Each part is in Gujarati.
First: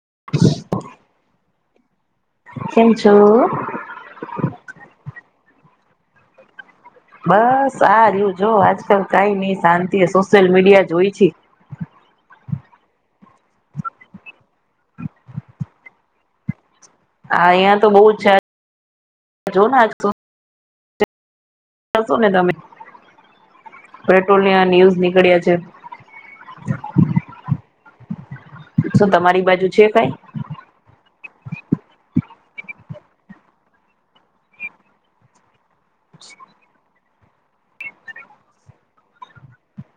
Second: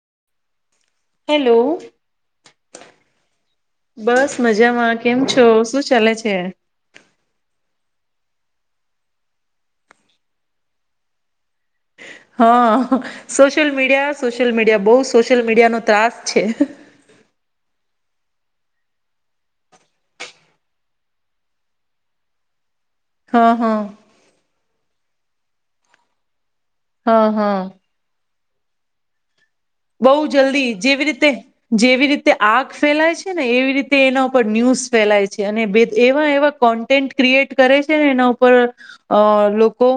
[inaudible] હેલો કેમ છો? બસ મજામાં, કેમ છો? શું ચાલે છે? બસ આ રયુ જો આજકલ કાંઈ નઈ શાંતિ સોશિયલ મીડિયા જોઈ છી. હ સોશિયલ મીડિયા સોશિયલ મીડિયા બહુ સોશિયલ મીડિયાનો ત્રાસ છે. હા અહિયાં તો બહુ છે જ જોવને આજ તો હસો ને તમે હા હા પેટ્રોલના ન્યૂઝ નીકળ્યા છે. હ હ. શું તમારી બા બઉ જલ્દી જેવી રીતે જેવી રી તે આગ ફેલાય છે ને એવી રીતે એના ઉપર ન્યૂસ ફેલાય છે અને બે એવા એવા કોન્ટેન્ટ ક્રિએટ કરે છે ને એના ઉપર અ લોકો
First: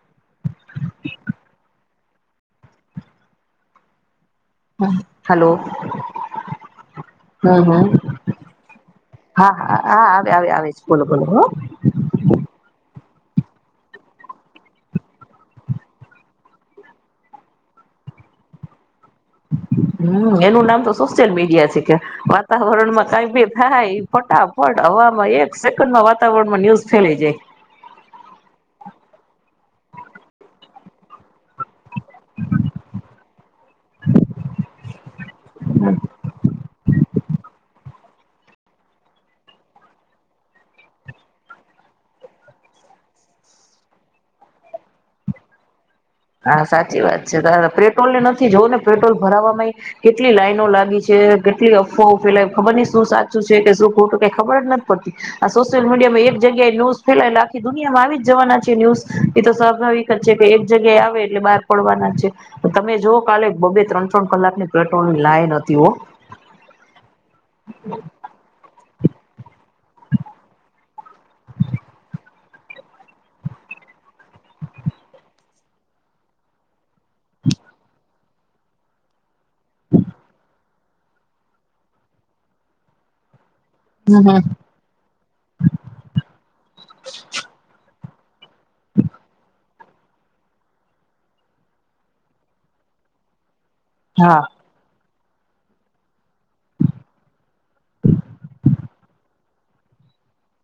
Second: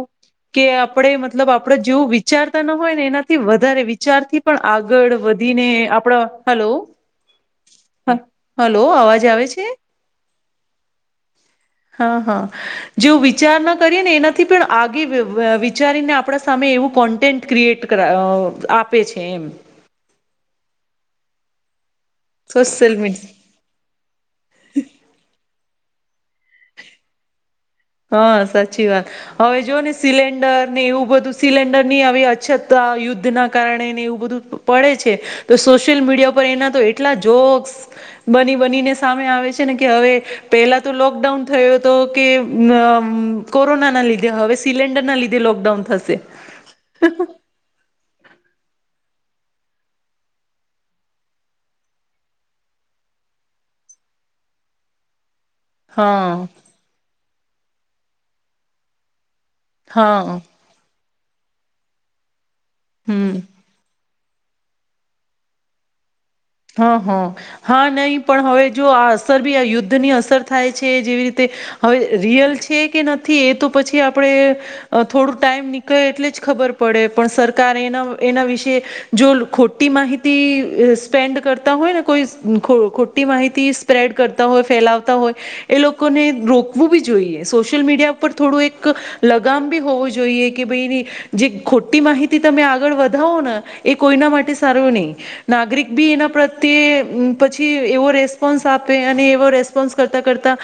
કે આપણે મતલબ આપણે જેવું વિચારતા ના હોય ને એનાથી વધારે વિચારથી પણ આગળ હલો વધીને આપણા હલો હમ હમ હલો અવાજ આવે હા છે? હા હા આવે આવે છે બોલો બોલો હ. હા હા જેવું વિચાર ન કરીએ ને એનાથી પણ આગે વિચારીને આપણા સામે એવું કોન્ટેન્ટ ક્રિએટ કર આપ હમ્મ એનું નામ તો સોસિયલ મિ ડિયા છે કે સોશિયલ વાતાવરણમાં કઈ મીડિયા બી થાય ફટાફટ હવામાં એક સેક વાતાવરણમાં ન્યુઝ ફેલી જાય. હા સાચી વાત હવે જો ને સિલિન્ડરને એવું બધું સિલન્ડર ની આવી અછત આ યુદ્ધ ધ ના કારણે એને એવું બધું પડે છે તો સોશિયલ મીડિયા ઉપર એના તો એટલા જોક્સ બની બનીને સામે આવે છે ને કે હવે પેહલા તો લોકડાઉન થયો હતો કે અમ કોરોનાના લીધે હવે સિલન્ડરના લીધે લોકડાઉન થશે. હા સાચી વાત છે તારા પેટ્રોલની ન થી જોવોને પેટ્રોલ ભરાવા માય કેટલી લાઈનો લાગી છે કેટલી અફવાઓ ફેલાવી ખબર નઈ શું સાચું છે કે શું ખોટું કઈ ખબર જ નથ પડતી. આ સોશિયલ મીડિયામાં એક હા જગ્યા ન્યૂઝ ફેલાય એટલે દુનિયામાં આવી જ જવાના છે ન્યુઝ એ તો સ્વાભાવિક જ હા છેે કે એક જગ્યાએ આવ એટલે બહાર પડવાના છે. તમે જોઓ હમ કાલે બ બેે ત્રણ ત્રણ કલાકની પેટ્રોલની લાઈન હતી હો હ હ હા, નહી પણ હવે જો આ અસર બી આ યુદ્ધની અસર થાય છે. જે જે વી રીતે, હવે રિયલ છે કે નથી એ તો પછી આપણે, અ થોડું ટાઈમ નીકળે એટલે જ ખબર પડે પણ સરકાર એન એના વિશેે, જો લુ ખોટી માહિતી એસ સ્પેન્ડ કરતા હોય ને કોઈ ખો ખોટી માહિત તી સ્પ્રેડ હમ હમ કરતા હોય ફેલાવતા હોય, એ લોકોને રોકવું બી જોઈએ સોશિયલ મીડિયા પણ થોડું એક, લગામ બી હોવું જોઈએ કે ભાઈ, જે ખોટી માહિતી તમે આગળ વધાવો ને એ કોઈના હા માટે સારું નહીં. નાગરિક બી એના પ્રત્યે પછી એવો રેસ્પોન્સ આપે અને એવો રેસ્પોન્સ કરતા કરતા,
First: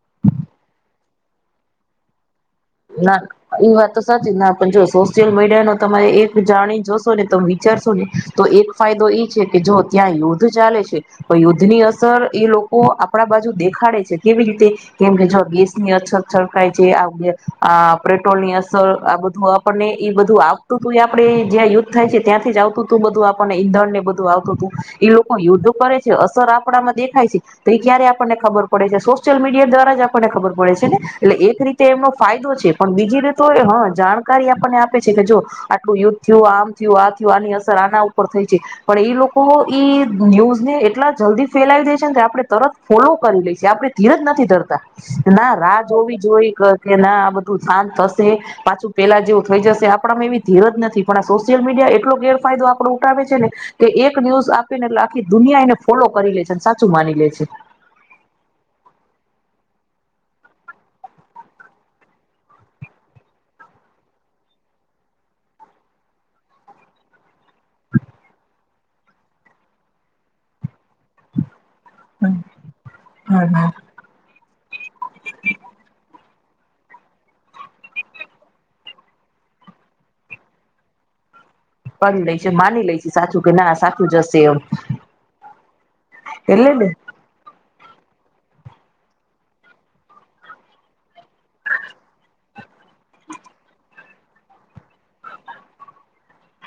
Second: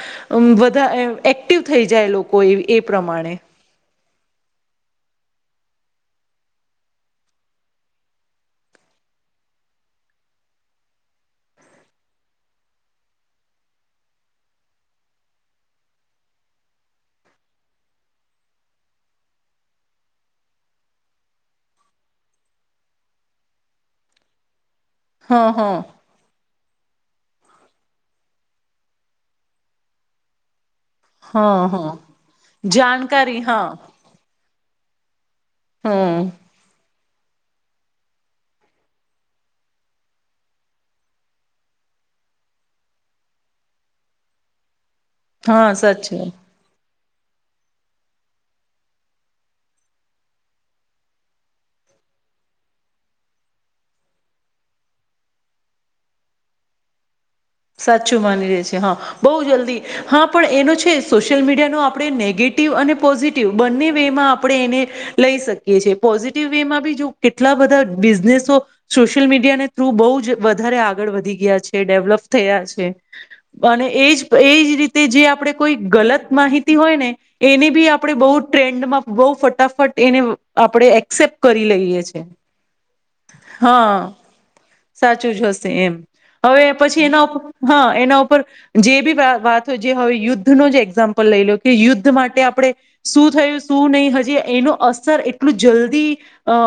બધા એક્ટિવ થઈ જાય લોકો. એ એ ના પ્રમાણે એ વાત તો સાચી ના પણ જો સોસ સોશિલ મીડિયા ન તમે એક જાણી જોશો ને તોમે વિચારશો ને, તો એક ફાયદો એ છે કે જો ત્યાં યુદ્ધ ચાલે છે, તો યુદ્ધ ની અસર એ લોકો આપણા બાજુ દેખાડે છે કેવી રીતે, કેમ કે જો ગેસની અછત છળકાય છે. આ પેટ્રોલની અસર આ બધું આપણને ઈ બધું આવતું તું એ આપડે જ્યાં યુદ્ધ થાય છે ત્યાંથી જ આવતું તું બધું આપણને ઈંધણ ને બધું આવતું તું. એ લોકો હા યુદ્ધો હા કરે છે અસર આપ કપડામાં દેખાય છે તો એ ક્યારે આપણને ખબર પડે છે સોશિયલ મીડિયા દ્વારા જ આપણને ખબર પડે છે એટલે હા એક રીતે હા એનો ફાયદો છે પણ બીજી જાણકારી રીતો એ હા હ જાણકારી આપણને આપ છે કે જો આટલું યુદ્ધ હમ થયું આમ થયું આ થયું જો આની અસર આના ઉપર થઈ છે પણ એ લોકો ઈ ન્યૂઝને એટલા જલ્દી ફેલાવી દે છે ને કે આપણે તરત ફોલો કરી લઈ છી આપણે ધીરજ નથી ધરતા ના હા રાહ જોવી સાચી વાત જોઈ કે ના આ બધુ શાંત થશે પાછુ પેલા જેવુ થઈ જશે આપણામાં એવી ધીરજ નથી પણ આ સોશિયલ મીડિયા એટલો ગેરફાયદો આપણો ઉઠાવે છે ને કે એક ન્યૂઝ આપીને એટલે આખી દુનિયા એને ફોલો કરી લે છે સાચું માની લે છે સાચું માની લે છે હ બહુ જલ્દી હ પણ એનો છે સોશિયલ મીડિયાનો આપણે નેગેટિવ અને પોઝિટિવ બંને વેમાં આપણે એને લઈ શકીએ છીએ પોઝિટિવ વે માં બી જો કેટલા બધા બિઝનેસો સોશિયલ મીડિયાને થ્રુ બહુ જ વધારે આગળ આગળ વધી ગયા છે ડેવલપ થયા છે અને એજ તો એજ રીત તેજે આપડે કોઈ ગલત માહિતી હોય ને એને બી આપણે બો ટ્રેન્ડમાં બહુ ફટાફટ એને આપડે એક્સેપ્ટ કરી લઈએ કરી લેય છે માની લેય છે સાચું કે ના હા સાચું જશે એમ. સાચું જ હશે એમ હવે એટલેને. પછી એના હા, એના ઉપર જેબી વાત જે હોય યુદ્ધનો જે એક્ઝામ્પલ લઈલો કે યુદ્ધ માટે આપડે શું થયું શું નય હજી એનો અસર એટલું જલ્દી અ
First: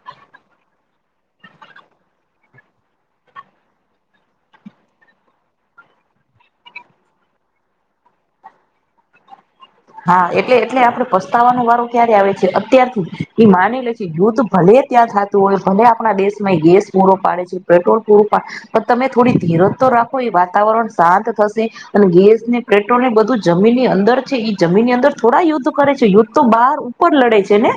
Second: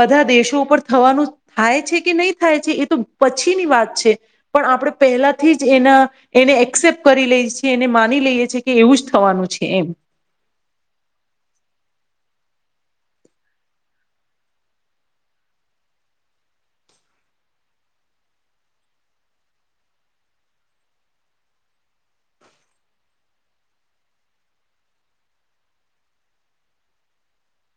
બધાં દેશો ઉપર થવાનું થાય છેકે નય થાય છે એતો પછીની વાત છે. પણ આપડે પહેલાથી જ એના એને એક્સેપ્ટ કરી લેય છે એને માની લઈએ છેકે એવું જ થવાનું છે. એમ હા, એટલે એટલે આપડે પસ્તાવવાનો વારો ક્યારે આવે અત્યારથી એ માની લે છે યુદ્ધ ભલે ત્યાં થાતું હોય ભલે આપણા દેશમાં એ ગેસ પૂરો પાડે છે. પેટ્રોલ પૂરો પાડ પણ તમે થોડી ધીરજ તો રાખો એ વાતાવરણ શાંત થશે અને ગેસને, પેટ્રોલને બધું જમીનની અંદર છે ઈ. જમીનની અંદર થોડા યુદ્ધ કરે છે યુદ્ધ તો બાર ઉપર લડે છેને.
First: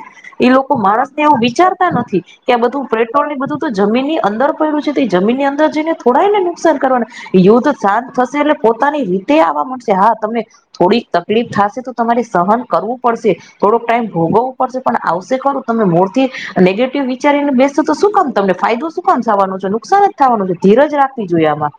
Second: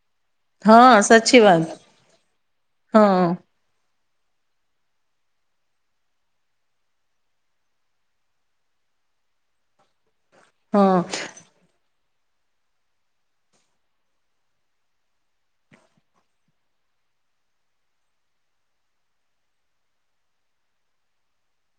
એ લોકો હા માણસને આ સાચી વાત વિચારતા નથી કે આ બધું હા પેટ્રોલને બધું તો જમીનની અંદર પડ્યું છે તો એ જમીનની અંદર જઈને થોડાને નુકસાન કરવાનું યુદ્ધ શાંત થશે એટલે પોતાની રીતે આવવા મળશે હા. તમને હા થોડીક તકલીફ થા તમારે સહન કરવું પડશે થોડોક ટાઈમ ભોગવવું પડશે પણ આવશે ખરું તમે મૂળથી નેગેટિવ વિચારીને બેસો તો શું કામ તમને ફાયદો શું કામ થવાનો છે નુકસાન જ થવાનો છે ધીરજ રાખવી જોઈએ આમાં.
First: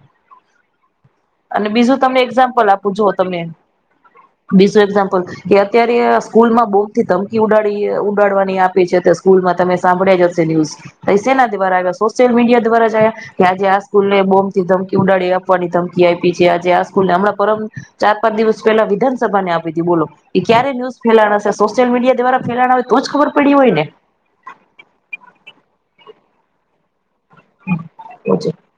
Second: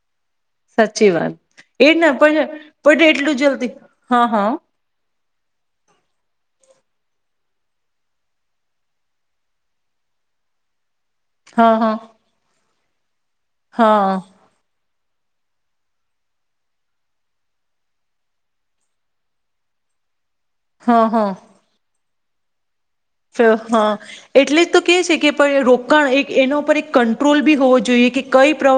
સાચી વાત. અને એજ બીજું ને તમને એક્ઝામ્પલ આપું પણ એટલું જલ્દી હા હા. ઝાપલ કે અત્યારે આ સ્કૂલમાં બોમથી ધમકી ઉડાડી ઉડાડવાની આપી છે તે સ્કૂલમાં તમે સાંભળ્યા જ હશે ન્યૂઝ. તૈ સેના હા દ્વારા હા સોશિલ મીડિયા દ્વારા જ જે કે આજે આ હા સ્કૂલનેય બોમથી ધમકી થી ઉડાડી આપવાની ધમકી આયપી છે આજે આ સ્કૂલ ને. હમણાં પરમ ચાર પાંચ દિવસ પહેલા વિધાનસભાને આપ [unintelligible] બોલો એ ક્યારે ન્યુઝ ફેલાણા છે સોશિલ મીડિયા દ્વારા [unintelligible] છ પડી હોય ને હા એટલે જ તો કે છે કે પ રો એક એના ઉપર એક ક ટ્રોલ બી હોવો જોઈએ કે તો જ કઈ પ્ર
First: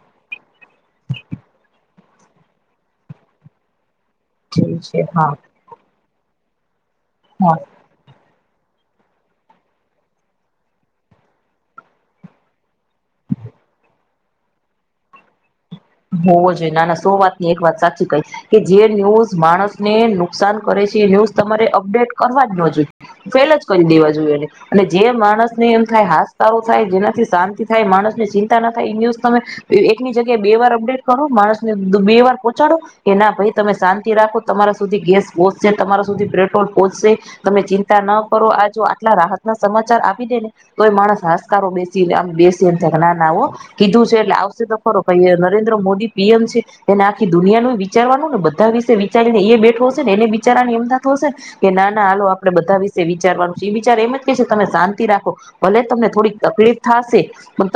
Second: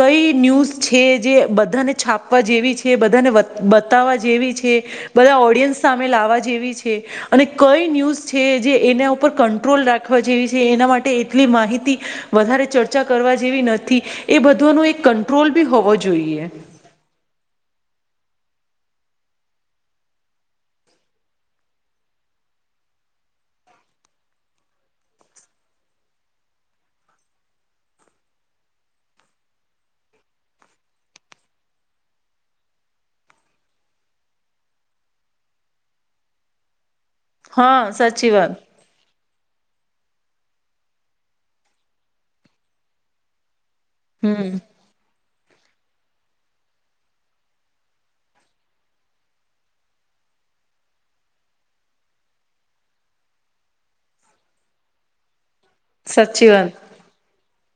કઈ ન્યૂઝ છે જે બધાને. છાપવા જેવી છે એ બધાને બતાવા જેવી છે, જી હા બધા ઓડિયન્સ મે લાવવા જેવી છે. અને હા કઈ ન્યૂઝ છે. છે જે એના ઉપર કંટ્રોલ રાખવા જેવી છે એના માટે એટલી માહિતી, વધારે ચર્ચા કરવા જેવી નથી, એ બધુંનું એક કંટ્રોલ બી હોવો હોવો જોઈએ ના ના સો વાત ની એક વાત. સાચી કહી, કે જે ન્યૂઝ માણસ ને નુકસાન કરે છે એ ન્યૂઝ તમારે અપડેટ કરવા જ ન જોઈએ ફેલ જ કરી દેવા જોઈએ, એને અને જે માણસને એમ થાય હાાસકારારો થાય જેનાથી શાંતિ થાય માણસ ની ચિંતા ના થાય એ ન્યૂઝ તમે એકની જગ્યાએ બે વાર ે કરો માણસને બે વાર પહચાડો, કે ના ભાઈ તમે શાંતિ રાખો તમારા સુધી ગેસ પહોચશે તમારા સુધી પેટ્રોલ પહોચશે. તમે હા ચિંતા ન સાચી કરો વાત આ જો આટલા રાહત ના સમજ આપી દે ને તો માણસ હસ્કારો બેસી બેસી એને ના ના હો. કીધું છે એટલે હમ આવશે તો ખરો કઈ નરેન્દ્ર મોદી પી એમ છે એને આખી દુનિયાનું વિચારવાનું ને બધા વિશે વિચારીને એ બેઠો હશે ને એને વિચારવાની એમ નાતો હશે, કે ના ના આાલ આપડે બધા વિશે વિચારવાનું એ વિચાર એમ જ કે છે તમે શાંતિ રાખો. ભલે તમને થોડીક સાચી વાત તકલીફ થશે.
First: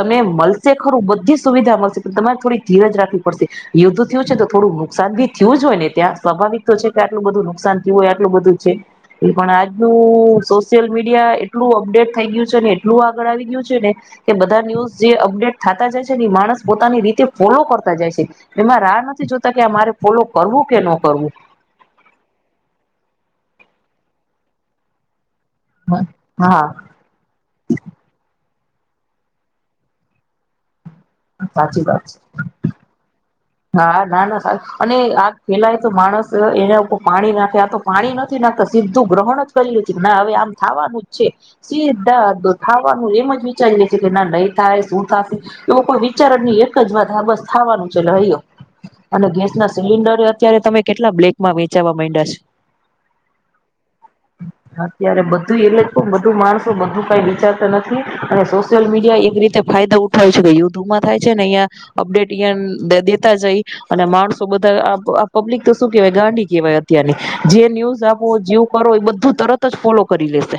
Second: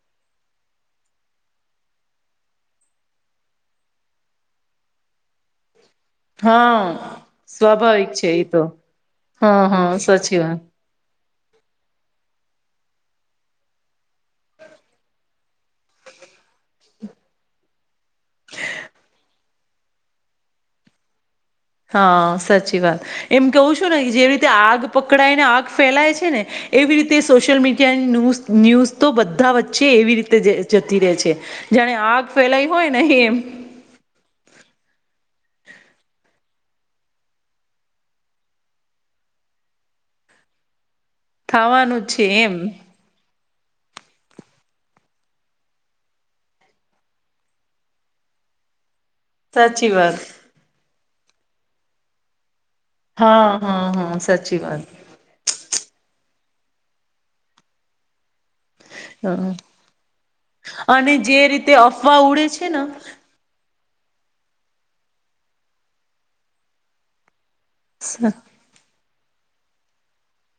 તમે મળશે ખરું બધી સુવિધા મળશે પણ તમારે થોડી ધીર જ રાખવી પડશે, યુદ્ધ થયું છે તો થોડું નુકસાન ભી થયું હોય ને. ત્યાં સ્વાભાવિક તો છે કે હા આટલું બધું નુકસાન થયું સ્વાભાવિક હોય આટલું એ બધું તો છે, એ પણ હા હા સાચી આજનું વાત સોશિયલ મીડિયા એટલું અપડેટ થઈ ગયું છે એટલું આગળ આવી ગયું છે ને, કે બધા ન્યૂઝ જે અપડેટ થતા જાય છે ને માણસ પોતાની રીતે ફોલો કરતા જાય છે, એમાં રાહ નથી જોતા કે મારે ફોલો કરવું કે ન કરવું. હા સાચી વાત, એમ કવું છું ને જેવી રીતે આગ પકડાય. આગ ફેલાય છે ને, હા એવી રીતે સોશિયલ મીડિયાની ન્યૂઝ ન્યૂઝ તો બધા વચ્ચે એવી રીતે જે જતી રહે છે, સાચી જાને વાત છે. આગ ફેલાઈ હોય ને એમ. હા ના ના સારું અને આગ ફેલાય તો માણસ એના ઉપર પાણી નાખે આ તો પાણી નથી નાખતા સીધું ગ્રહણ જ કરલ્યું છે ના હવે આમ થવાનું. છે, થવાનું જ છે સીધા એમ દોઠાવાનું એમજ ચાએ છી કે ના નહીં થાય શું થશે, એવો કોઈ વિચારણ ની એક જ વાત આ બસ થવાનું છે હ. અને ગેસ ના સાચી વાત સિલિન્ડર અત્યારે તમે કેટલા બ્લેક માં વેચાવા મયડા છે. હા હા હા સાચી વાત. અત્યારે બધું એટલે જ માણસો બું કઈ વિચારતા નથી, અને લ મીડિયા એક રીતે હ ફાયદો ઉઠાવે છે કે યુદ્ધમાં અને થાય છે ને, જે અં રીતે અફવા ઉડે છે ને અપડેટ અ અને માણસો બધા પબ્લિક તો શું કેવાય ગાંડી કેવાય અત્યારની. જે ન્યૂઝ આપો જે કરો એ બધું તું તરત જ ફોલો કરી લેશે.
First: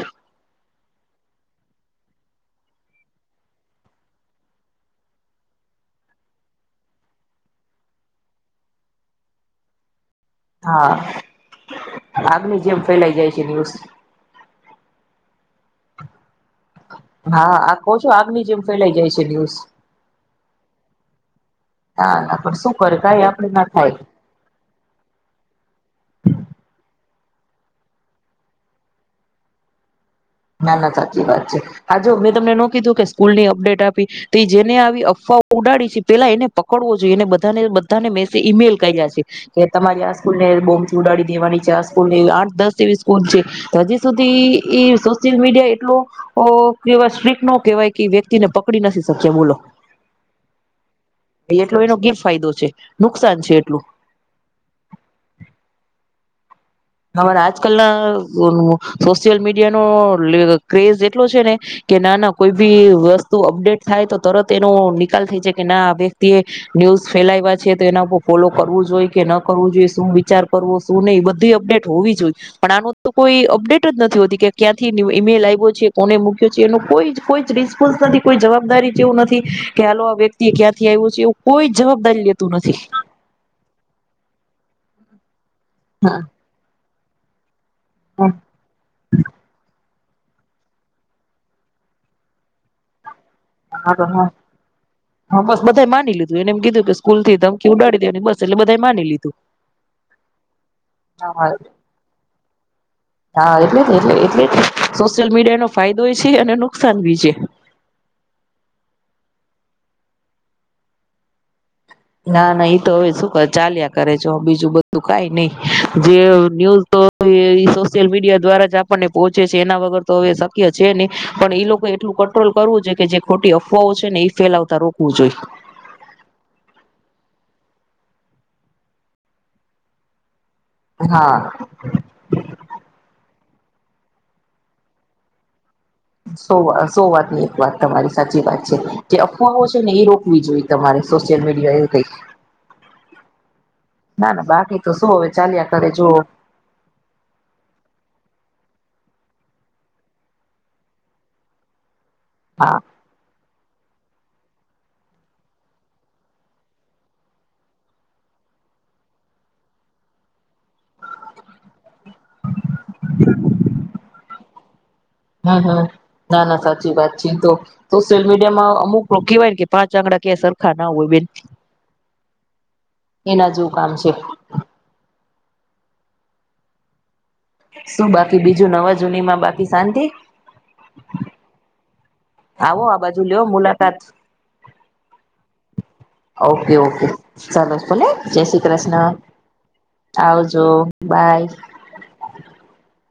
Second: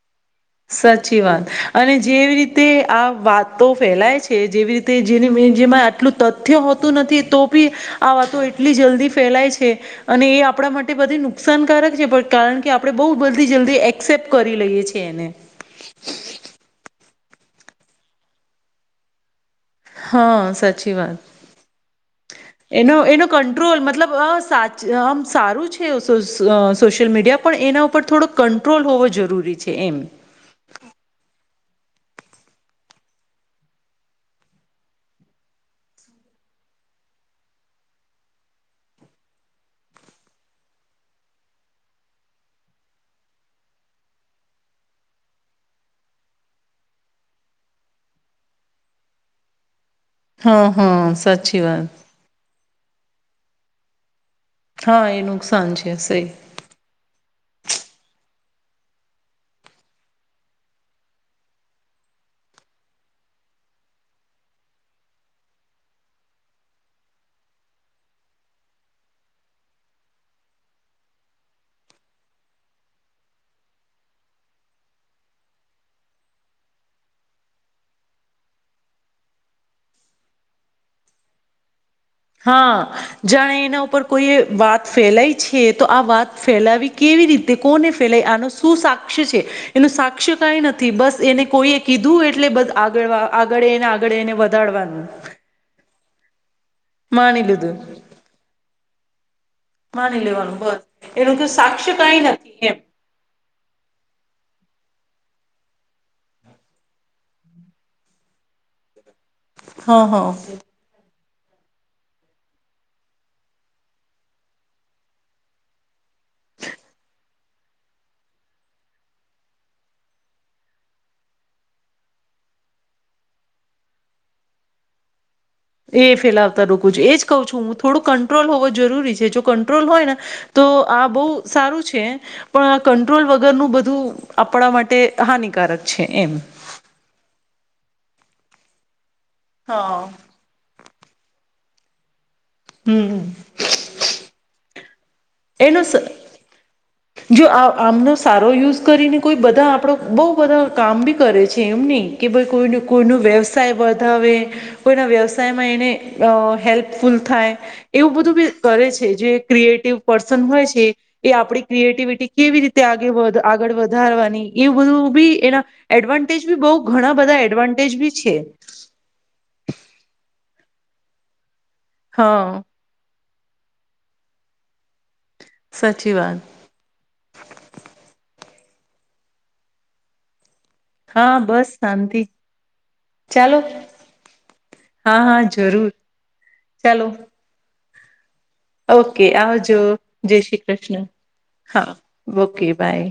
સાચી વાત, અને જેવી રીતે આ વાતો ફેલાય છે જેવી રીતે જેની જેમાં આટલું તથ્ય હોતું નથી તો ભી, આ વાતો એટલી જલ્દી ફેલાય છે. અને એ આપણા હા માટે બધી નુકસાનકારક છે પણ કારણ આગની કે જેમ આપણે બો ફેલાઈ જાય છે બધી ન્યૂઝ જલ્દી એક્સેપ્ટ કરી લઈએ છીએ એને. હા આ કોવ છો આગની જેમ ફેલાઈ જાય છે ન્યુસ. હા સાચી વાત, હા પણ શું એનો કરે કઈ એનો આપડે ના કંટ્રોલ થાય મતલબમ સારું છે, આમ સોય સોશિલ મીડિયા પણ એના ઉપર થોડો કંટ્રોલ હોવો જરૂરી છે એમ. ના ના સાચી વાત છે. હા જો મેં તમને નો કીધું કે સ્કૂલ ની અપડેટ આપી તો જેને આવી અફવાઓ ઉડાડી છે પેલા એને પકડવો જોઈએ એને બધાને બધાને મેસ ઈમેલ કર્યા છે કે તમારી આ સ્કૂલ ને બોમ્ થી ઉડાડી દેવાની છે. આ સ્કૂલ ને આઠ દસ જેવી સ્કૂલ છે હજી સુધી ઈ ઈ સો યલ મીડિયા એટલુ અ સ્ટ્રીક્ટ ન કેવાય કે એ વ્યક્તિને પકડી નથી શક્યા બોલો હા હા સાચી એટલો વાત. એનો ગેરફાયદો છે નુકસાન છે એટલું. હા એ નુકસાન છે સહી. હમણા આજકાલ ના અ સોશિયલ મીડિયાનો લે ક્રેઝ એટલો છે ને કે નાના કોઈ ભી વસ્તુ અપડેટ થાય તો તરત એનો નિકાલ થાય છે કે ના આ વ્યક્તિ એ ન્યૂઝ ફેલાવ્યા છે તો એના ઉપ ફોલો કરવું જોઈએ કે ન કરવું જોઈએ શું વિચાર કરવો શું નહી બધી અપડેટ હોવી જોઈએ પણ આનો તો કોઈ અપડેટ જ નથી હોતી કે ક્યાંથી ઈમેલ આવ્યો છે કોને મૂક્યો છે એ કોઈ કોઈ જ રિસ્પોન્સ નથી કોઈ જવાબદારી જેવું નથી કે હાલો આ વ્યક્તિ ક્યાંથી આવ્યું છે એવું કોઈ જવાબદારી લેતું હા નથી. જાણે એના ઉપર કોઈએ વાત ફેલાઈ છે તો આ હા વાત ફેલાવી કેવી રીતે તે કોને ફેલાય આનો શું સાક્ષી છે એનું સાક્ષ્ય કંઈ નથી બસ એને કોઈએ કીધું એટલે બસ આગળ વા આગળ એને હા આગળ હા એને વધારવાનું. હા બસ બધાએ માની લીધું એને એમ કીધું કે સ્કૂલ થી માની ધમકી લીધું ઉડાડી દે બસ એટલે બ બધાએ માની લીધું માની લેવાનું બસ એનું કે હા સાક્ષી કઈ નથી એમ હા એટલે એટ એટલે સોશિયલ મીડિયા નો ફાયદો છે અને નુકસાન ભી છે હ હ ના ના એઈ તો હવે શું ચાલ્યા કરે છે બીજું બધું કઈ નહી જે ન્યૂઝ તો સોશિયલ મીડિયા દ્વારા જ આપણને પોહોચે છે એના વગર તો હવે શક્ય છે નહી પણ એઈ લોકો એટલું કંટ્રોલ કરવું જો કે જે ખોટી અફવાઓ છે ને એ ફેલાવતા રોકવું જોઈ એ ફેલાવતા રોકું છું એજ કહું છું હું થોડું કંટ્રોલ હોવો જરૂરી છે જો કંટ્રોલ હોય ને તો આ બહુ હા. સારું છે પણ આ કંટ્રોલ વગ વગર નું બધું આપણા માટે હાનિકારક છે એમ સો સો વાત ની એક વાત તમારી સાચી વાત છે જે અફવાઓ છે ને હા એ રોકવી જોઈએ તમારે સોશિયલ મીડિયા એ કઈ હમ ના ના બાકી તોસું હવે ચાલ્યા એનો કરે સ જોઓ જો આ આમનો સારો યુઝ કરીને કોઈ બધા આપણો બો બધા કામ ભી કરે છે એમ નહીં કે ભાઈ કોઈ ન હા કોઈ ન વ્યવસાય વધ કોઈના વ્યવસાયમાં એને હેલ્પફુલ થાય એવું બધું બ કરે છે જે ક્રિએટિવ પર્સન હોય છે એ આપડી ક્રિએટિવિટી કેવી રી ્યા આગે વધ આગળ વધારવાની એવું બધું બી હમ એના હ ના એડવાન્ટેજ બી ના બહુ સાચી વાત ઘણા છેી બધા તો એડવાન્ટેજ બી સોશિયલ છે મીડિયા માં અમુક કવાય ને કે પાંચ આંગડા ક સર ખા ઉવે બન હા એના જેવું કામ છે સાચી વાત શું બાકી બીજું નવા જૂનીમાં બાકી શાંતિ હા બસ શાંતિ આવો આ બાજુ લ્યો ચાલો મુલાકાત હા હા જરૂર ઓકે ઓકે ચાલો ચાલો બોલે ઓકે આવજો જય શ્રી આવજો કૃષ્ણ બાય હા ઓકે બાય